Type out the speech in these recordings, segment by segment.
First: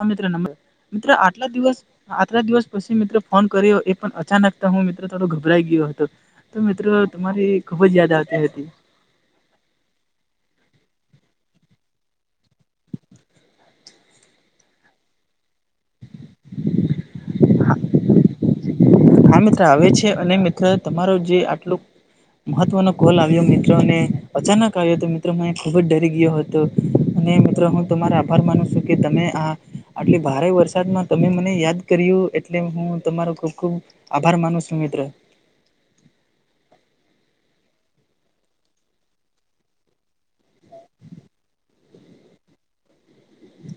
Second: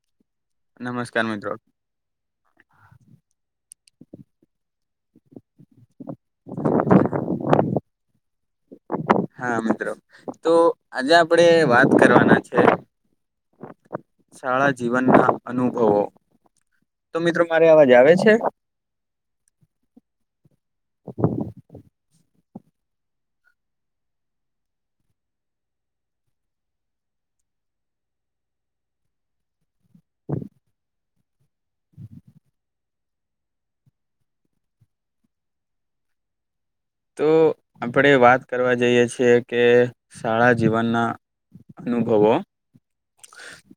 હા મિત્ર નમસ્ મિત્ર નમસ્કાર આટલા મિત્રો દિવસ આટલા દિવસ પછી મિત્રો ફોન કર્યો એ પણ અચાનક તો હું મિત્રો થોડો ગભરાઈ ગયો હતો. તો મિત્રો તમારી ખુબ જ યાદ આવતી હતી. હા મિત્રો તો આજે આપણેે વાત કરવાના છે. શાળા જીવન ના અનુભવો તો મિત્રો મારે અવાજ આવે છે? હા મિત્ર આવે છે અને મિત્ર તમારો જે આટલું મહત્વનો કોલ આવ્યો મિત્રો ને અચાનક આવ્યો હતો મિત્રો મ ખુબ જ ડરી ગયો હતો. તો અને મિત્રો હું તમારો આભાર માનું છું કે તમે આ આટલે ભારે વરસાદમાં તમે મને યાદ કર્યું એટલે હું તમારો ખૂબ ખૂબ આભાર માન છું મિત્ર. તો આપણે વાત કરવા જઈએ છીએ કે શાળા જીવનના અનુભવો.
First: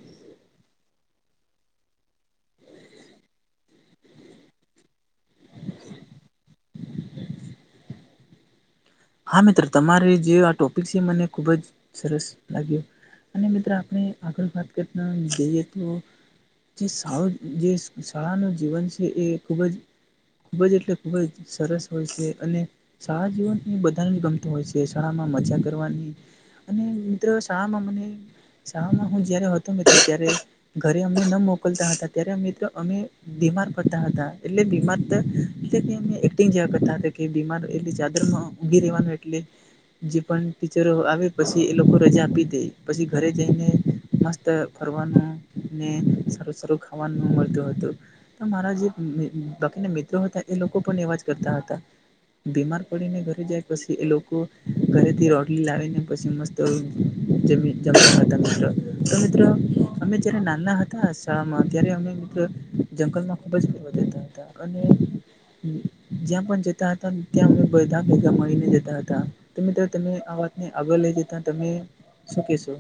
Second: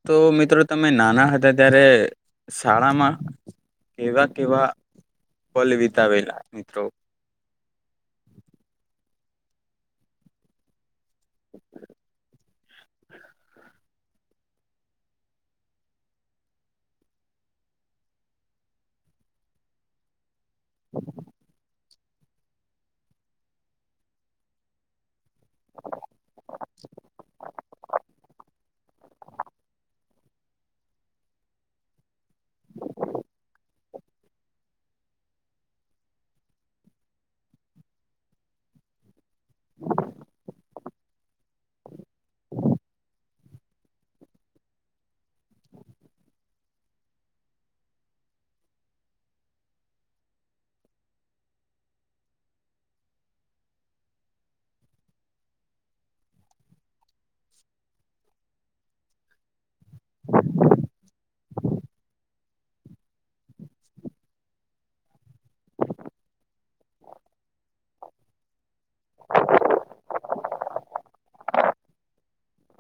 તો મિત્રો તમે નાના હતા ત્યારે શાળામાં કેવા કેવા પલ વિતાવેલા મિત્રો. હા મિત્ર તમારી જે આ ટોપિક છે મને ખુબ જ સરસ લાગ્યું. અને મિત્ર આપણે આગળ વાત કરતા જઈએ તો જે સારું જે શાળાનું જીવન છે એ ખૂબ જ ખૂબ જ એટલે ખૂબ જ સરસ હોય છે અને સારા જીવન એ બધાને ગમ તું હોય છે શાળા માં મજા કરવાની અને મિત્ર શાળામાં મને શામાં હું જયારે હતો મિત્ર ત્યારે ઘરે અમને ન મોકલતા હતા ત્યારે મિત્ર અમે બીમાર પરતા હતા એટલે બીમાર તો એટલે એમને એક્ટિંગ જેવા કરતા હતા કે બીમાર એટલે ચાદરમાં ઉગી રહેવાનું એટલે જે પણ ટીચરો આવે પછી એ લોકો રજા આપી દે પછી ઘરે તેને મસ્ત ફરવાનું ને સારું સારું ખાવાનું મળતું હતું. મારા જે બાકીના મિત્રો હતા એ લોકો પણ એવાજ કરતા હતા. બીમાર પડીને ઘર જાય પછી એ લોકો ઘરેથી રોટલી લાવી ને પછી મસ્ત જેમી જમતા હતા મિત્ર તો મિત્ર અમે જ્યારે નાના હતા શાળામાં ત્યારે અમે જંગલમાં ખૂબ જ ફરવા જતા હતા અને જ્યાં પણ જતા હતા ત્યાં અમે બધા ભેગા મળીને જતા હતા તમે ત તમે આ વાતને આગળ લઈ જતા તમે શું કેશો?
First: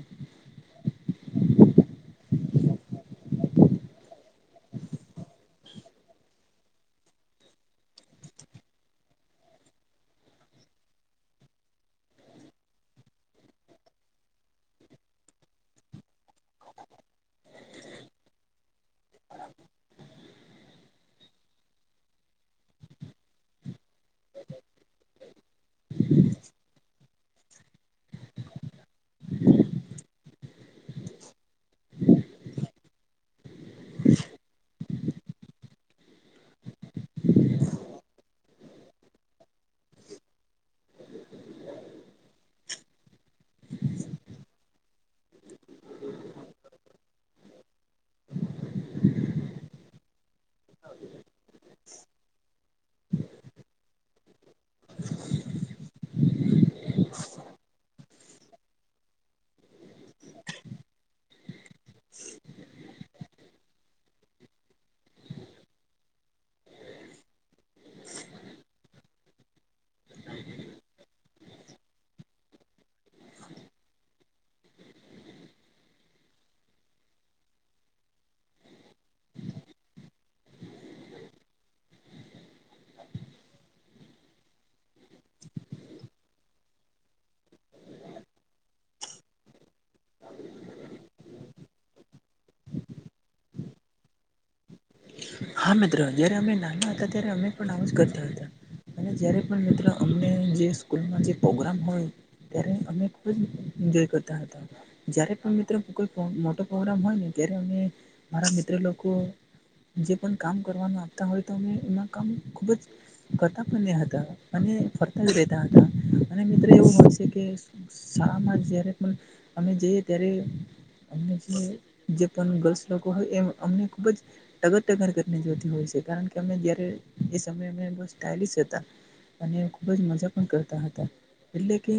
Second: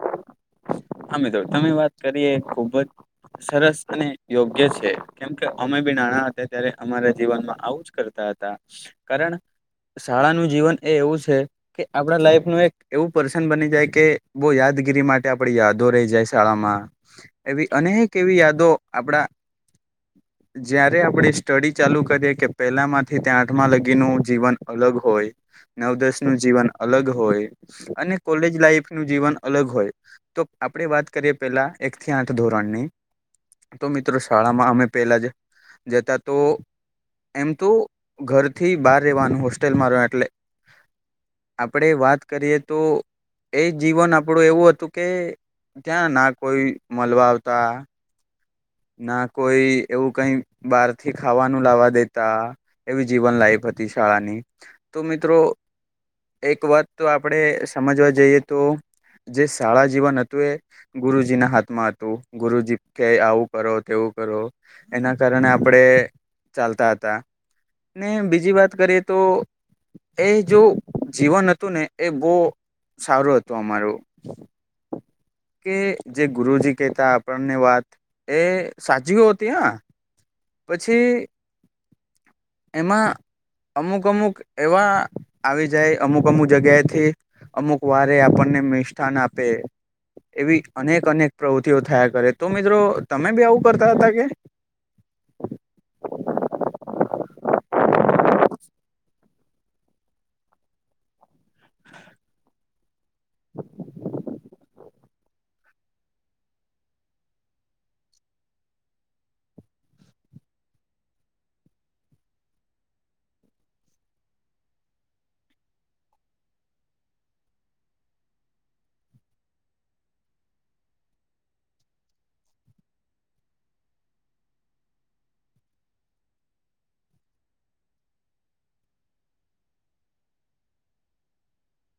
હા મિત્ર તમે વાત કરીએ ખુબ જ સરસ અને યોગ્ય છે. કેમ કે અમે બી નાણા હતા ત્યારે અમારા જીવનમાં આવું જ કરતા હતા કારણ શાળાનું જીવન એ એવું છે. કે આપણા લાઈફ નું એક એવું પર્સન બની જાય કે બહુ યાદગીરી માટે આપણે યાદ [unintelligible] જાય શાળામાં એવી અનેક એવી યાદો આપડા જયારે આપણે સ્ટડી ચાલુ કરીએ કે પેલામાં થી ત્યાં આઠમા લગી નું જીવન અલગ હોય નવદસ નું જીવન અલગ હોય. અને કોલેજ લાઈફ નું જીવન અલગ હોય. તો આપણે વાત કરીએ પેલા એક થી આઠ ધોરણ ની તો મિત્ર શાળામાં અમે પેલા જ જતા તો એમ તો ઘરથી બહાર રહેવાનું હોસ્ટેલમાં રહેવાનું એટલે આપણે વાત કરીએ તો એ જીવન આપણું એવું હતું કે ત્યાં ના કોઈ મળવા આવતા ના કોઈ એવું કઈ બહારથી ખાવાનું લાવા દેતા. એવી જીવન લાઈફ હતી શાળાની તો મિત્રો એક વાત તો આપણે સમજવા જઈએ તો જે શાળા જીવન હતું એ ગુરુજીના હાથમાં હતું ગુરુજી કે આવું કરો તેવું કરો એના કારણે આપડે ચાલતા હતા. ને બીજી વાત કરીએ તો એ જો જીવન હતું ને એ બહુ સારું હતું અમારું. કે જે ગુરુજી કેતા આપણને વાત એ સાચ હતી હા, પછી એમાં અમુક અમુક એવા આવી જાય અમુક અમુક જગ્યાએથી અમુક વારે આપણને મિષ્ઠાન આપે એવી અનેક અનેક પ્રવૃતિઓ થયા કરે તો મિત્રો તમે બી આવું કરતા હતા કે હા મિત્રો જયારે અમે નાના હતા ત્યારે અમે પણ આવુ જ કરતા હતા અને જય્યારે પણ મિત્ર અમને જે સ્કૂલમાં જે પ્રગ્રામ હોય ત્યારે અમે બી એન્જોય કરતા હતા જ્યારે પણ મિત્રો કોઈ મોટો પ્રોગ્રામ હોય ને ત્યારે અમે મારા મિત્ર લોકો જે પણ કામ કરવાનું આપતા હોય તો અમે એમાં કામ ખુબ જ કરતા પણ હતા અને ફરતા જ દેતા હતા અને મિત્ર એવું મળશે કે શાળા માં જયારે પણ અમે જઈએ ત્યારે આ જે પણ ગર્લ્સ લોકો હોય એમ અમને ખુબ જ ટગર ટગર કરીને જોતી હોય છે કારણ કે અમે જય્યારે એ સમયે અમે બોવ સ્ટાઇલિસ હતા અને ખુબ જ મજા પણ કરતા હતા એટલે કે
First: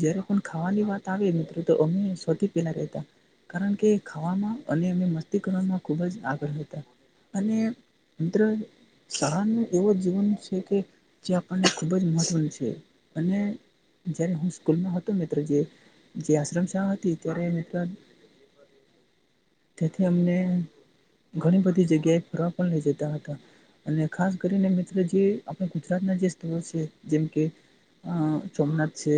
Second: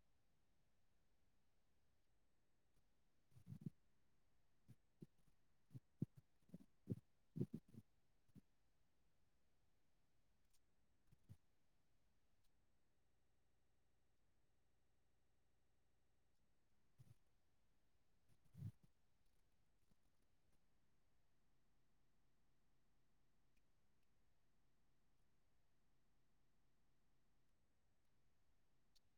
જયારે પણ ખાવાની વાત આવે મિત્રો તો અમે સૌથી પેલા રહેતા કારણ કે ખાવામાં અને એને મસ્તી કરવામાં ખૂબ જ આગળ હતા અને મિત્ર શાળા નું એવુ જીવન છે કે જે આપણને ખૂબ જ મહત્વનું છે અને જયારે હું સ્કૂલમાં હતો મિત્ર જે જે આશ્રમ શાળા હતી ત્યારે તેથી અમને ઘણી બધી જગ્યાએ ફરવા પણ લઇ જતા હતા અને ખાસ કરીને મિત્ર જે આપણા ગુજરાતના જે સ્થળ છે જેમ કે હ સોમનાથ છે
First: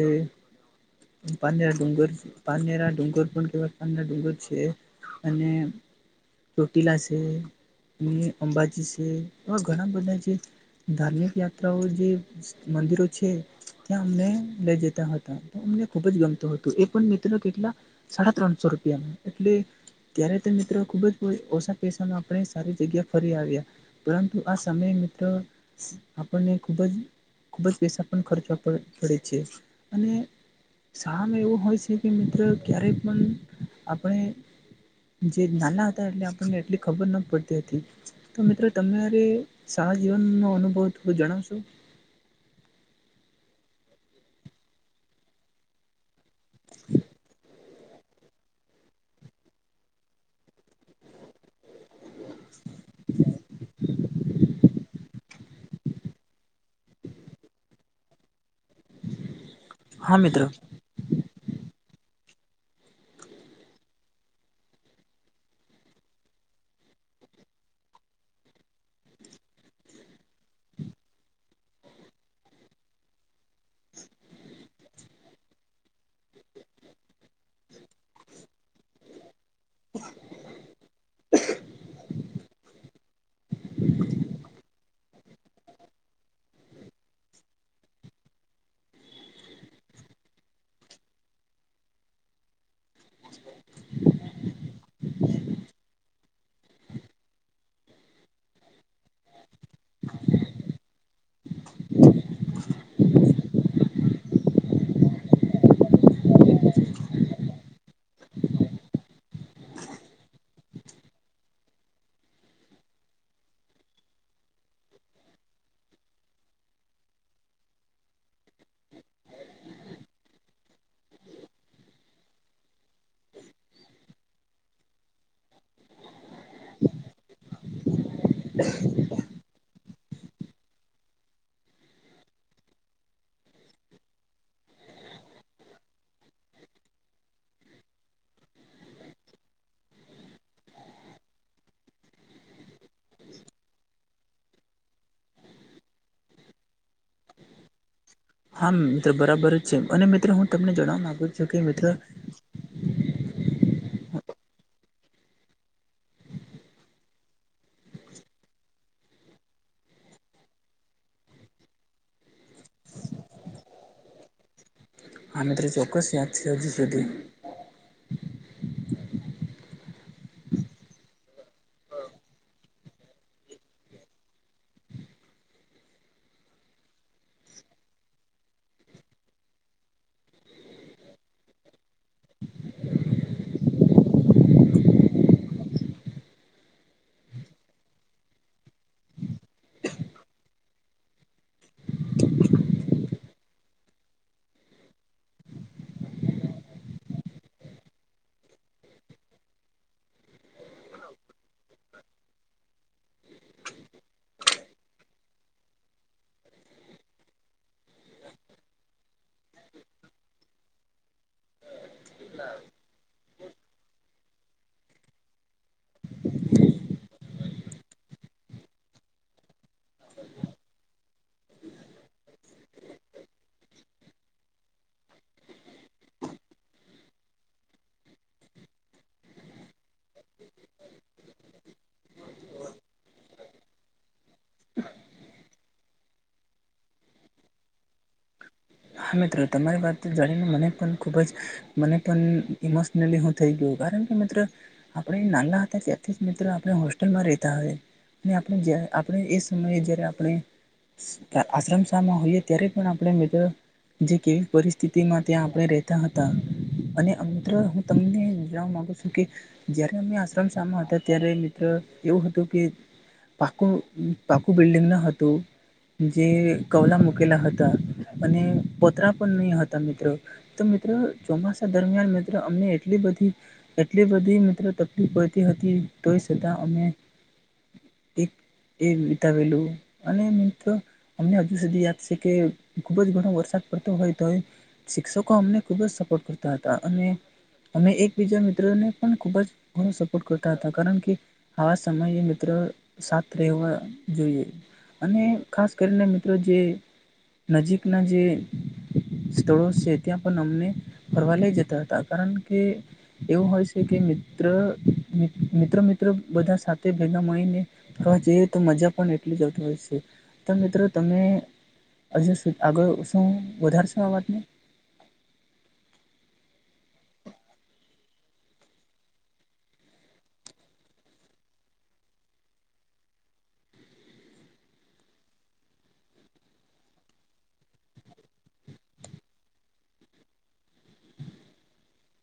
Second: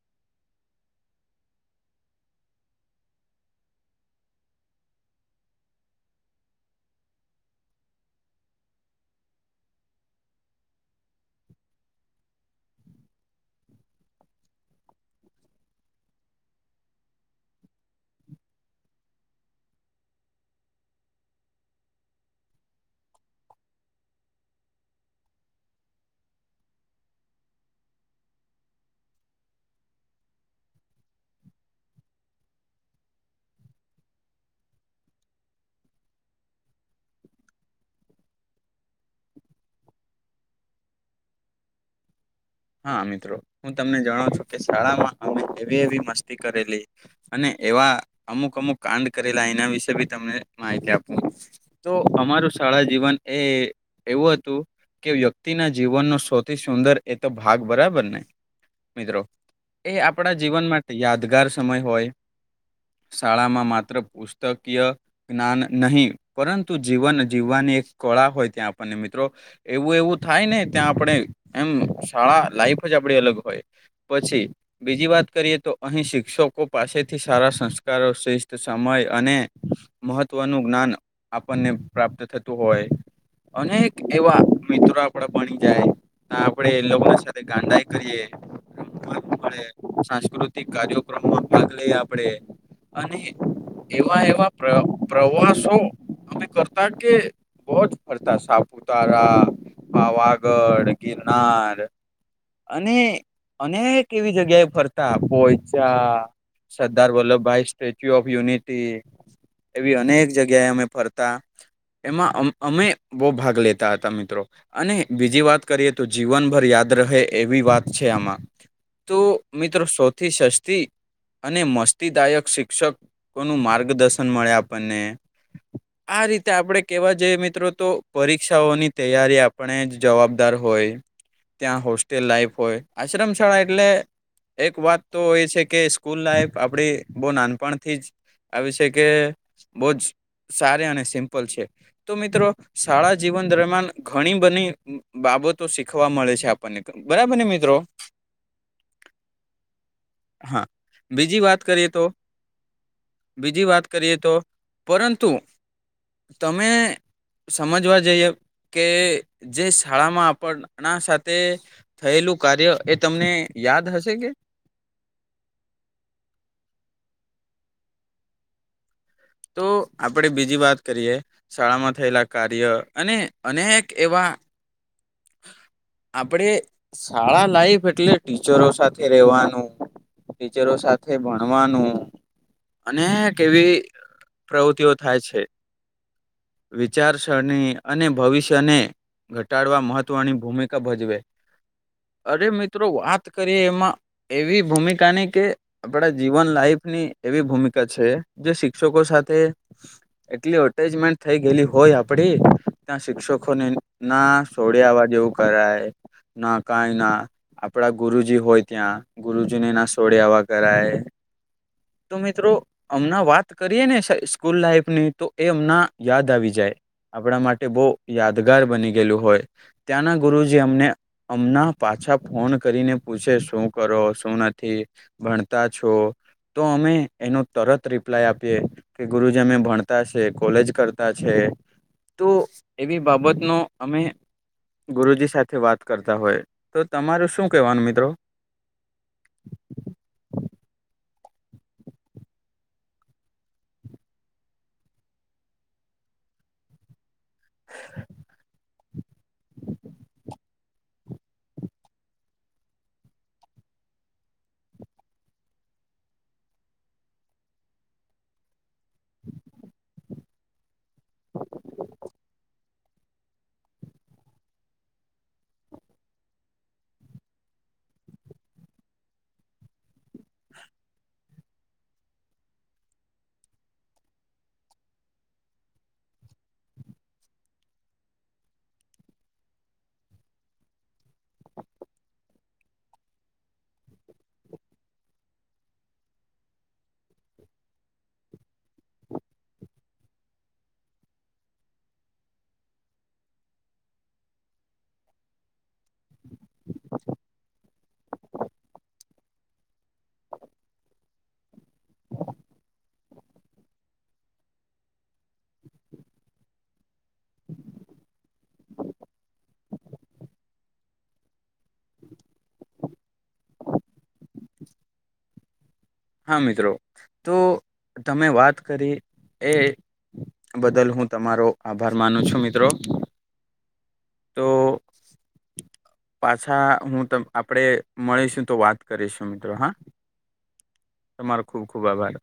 પાનેરા ડુંગર પાનેરા ડુંગર પણ કેવાય પા ડુંગર છે. અને ચોટીલા છે અંબાજી છે એવા ઘણા બધા છે ધાર્મિક યાત્રાઓ જે મંદિરો છે. ત્યાં અમને લઈ જતા હતા અમને ખુબ જ ગમતું હતું એ પણ મિત્રો કેટલા સાડા ત્રણસો રૂપિયામાં એટલે ત્યારે તો મિત્રો ખુબ જ ઓછા પૈસા માં આપણે સારી જગ્યા ફરી આવીએ પરંતુ આ સમયે મિત્ર આપણને ખુબ જ ખુબ જ પૈસા પણ ખર્ચવા પ પડે છે અને શાળા માં એવું હોય છે કે મિત્ર ક્યારેય પણ આપણે જે નાના હતા એટલે આપણને એટલી ખબર ના પડતી હતી તો મિત્રો તમારે શાળા જીવનનો અનુભવ થોડો જણાવશો હા મિત્રો હું તમને જણાવ છું કે શાળામાં અમે એવી એવી મસ્તી કરેલી અને એવા અમુક અમુક કાંડ કરેલા એના વિશે બી તમને માહિતી આપો તો અમારું શાળા જીવન એ એવું હતું કે વ્યક્તિ વ્યક્તિ ના જીવનનો સૌથી સુંદર એ તો ભાગ બરાબર ને મિત્રો એ હા આપણા મિત્ર જીવન માટે યાદગાર સમય હોય શાળામાં માત્ર પુસ્તકીય જ્ઞાન નહીં પરંતુ જીવન જીવવાની એક કળા હોય ત્યાં આપણને મિત્રો એવું એવું થાય ને ત્યાં આપણે એમ શાળા લાઈફ જ આપડી અલગ હોય પછી બીજી વાત કરીએ તો અહીં શિક્ષકો પાસેથી સારા સંસ્કારો શિષત સમય અને મહત્વનું જ્ઞાન આપણને પ્રાપ્ત થતું હોય અનેક એવા મિત્રો આપડે ભણી જાય આપડે એ લોકો સાથે ગાંડાઈ કરીએ મળે સાંસ્કૃતિક કાર્યક્રમમાં ભાગ લઈ આપડે અને એવા એવા પ્રવાસો અમે કરતા કે બહુજ ફરતા સાપુતારા પાવાગઢ ગિનાર [inaudible] [unintelligible] અને અને કેવી જગ્યાએ ફરતા પોચા [unintelligible] [inaudible] સરદાર વલ્લભભાઈ સ્ટેચ્યુ ઓફ યુનિટી એવી અનેક જગ્યાએ અમે ફરતા. એમાં અમે બહુ ભાગ લેતા હતા મિત્રો અને બીજી વાત કરીએ તો જીવન. ભર યાદ રહે એવી વાત છે આમાં તો મિત્રો સૌથી સસ્તી. અને મસ્તીદાયક શિક્ષકો ન માર્ગદર્શન મળે આપણને. આ રીતે આપણેે કેવા જઈએ મિત્રો તો. પરીક્ષાઓની તૈયારી આપણે જ જવાબદાર હોય. ત્યાં હોસ્ટેલ લાઈફ હોય આશ્રમ શાળા એટલે. એક વાત તો એ છે કે સ્કૂલ લાઈફ આપડી બહુ નાનપણથી જ. આવીષ કે બહ જ સાર અને સિમ્પલ છે. તો મિત્રો શાળા જીવન દરમિયાન ઘણી બધની બાબતો. ખવા મળે છે આપણને બરાબર ને મિત્રો. હા મિત્રો બરાબર જ છે અને મિત્રો હું હા તમને જણવા માગુ બીજી છું કે વાત મિત્ર. કરીએ તો બીજી વાત કરીએ તો પરંતુ તમે. સમજવા જઈએ કે જે શાળામાં આપણના સાથે. થયેલું કાર્ય એ તમને યાદ હશે કે. આ ત્રી ચોક્કસ યાદ હજીુ સુધી. તો આપણેે બીજી વાત કરીએ શાળામાં થયેલા કાર્ય અને અનેક એવા. આપણે શાળા લાઈફ એટલે ટીચરો સાથે રહેવાનું. ટીચરો સાથે ભણવાનું. અને કેવી પ્રવૃતિઓ થાય છે. વિચારસરણી અને ભવિષ્યને ઘટાડવા મહત્. તો આણી ભૂમિકા ભજવે. અરે મિત્રો વાત કરીએ એમાં એવી ભૂમિકાની કે. આપણા જીવન લાઈફની એવી ભૂમિકા છે જે શિક્ષકો સાથે. એટલી અટેચમેન્ટ થઈ ગયલી હોય આપડી ત્યાં શિક્ષકોને નાો. બે અવાજ એવું કરાય ના કઈ ના. આપડા ગુરુજી હોય ત્યાં ગુરુજીને ના છોડેવા કરાય. તો મિત્રો. અમણા વાત કરીએ ને સ્કૂલ લાઈફની તો એ અમના યાદ આવી જાય. આપણા માટે બહુ યાદગાર બની ગયેલું હોય ત્યાંના ગુરુજી અમને. હમણા પાછા ફોન કરીને પૂછે શું કરો શું નથી. ભણતા છો તો અમે એનો તરત રિપ્લાય આપીએ. કે ગુરુજી અમે ભણતા છે કોલેજ કરતા છે. તો એવી બાબતનો અમે. ગુરુજી સાથે વાત કરતા હોય તો તમારું શું કહેવાનું મિત્રો. હા મિત્રો તમારી વાત જાણીને મને પણ ખૂબ જ મને પણ ઇમો. ું થઈ ગયું કારણ કે મિત્ર આપણે નાલા હતા ત્યાંથી મિત્રો આપ. હોલમાં રહેતા હોય અનેણે આપણે એ સમયે જ્યારે આપણે. આશ્રમ શાહમાં હોઈએ ત્યારે પણ આપણે મિત્ર. જે કેવી પરિસ્થિતિમાં ત્યાં આપણે રહેતા હતા. અને હું તમને જણવા માંગુ છું કે જયારે અમે આશ્રમ સામ હતા અત્યારે મિત્ર એવું હતું કે પાકું પાકું બિલ્ડિંગ ન હતું. જે કવલા મૂકેલા હતા અને. પોતરા પણ નહીં હતા મિત્રો તો મિત્રો ચોમાસા દરમિયાન મિત્રો અમને એટલી બધી. એટલી બધી મિત્રો તકલીફ પડતી હતી તોય સતાા અમે. એ વિતાવેલું અને મિત્રો. અમને હજુ સુધી યાદ છે કે ખુબ જ ઘણો વરસાદ. હોય તો શિક્ષકો અમને ખુબ જ સપોર્ટ કરતા હતા અને અમે એક બીજા મિત્રોને પણ ખૂબ જ ઘણો સપોર્ટ કરતા હતા કારણ કે આવા સમયે મિત્રો સા રહેવા જોઈએ અને ખાસ કરીને મિત્રો જે નજીકના જે સ્થળો છે ત્યાં પણ અમને ફરવા લઈ જતા હતા કારણ કે એવું હોય છે કે મિત્ર મિત્ર મિત્ર બધા સાથે ભેગા મળીને હ જઈએ તો મજા પણ એટલી જ આવતી હોય છે તો મિત્રો તમે હજુ આગળ શું વધારશો આ વાતને હા મિત્રો તો તમે વાત કરી એ બદલ હું તમારો આભાર માનું છું મિત્રો તો પાછા હું ત આપડે મળીશું તો વાત કરીશું મિત્રો હા તમારો ખૂબ ખૂબ આભાર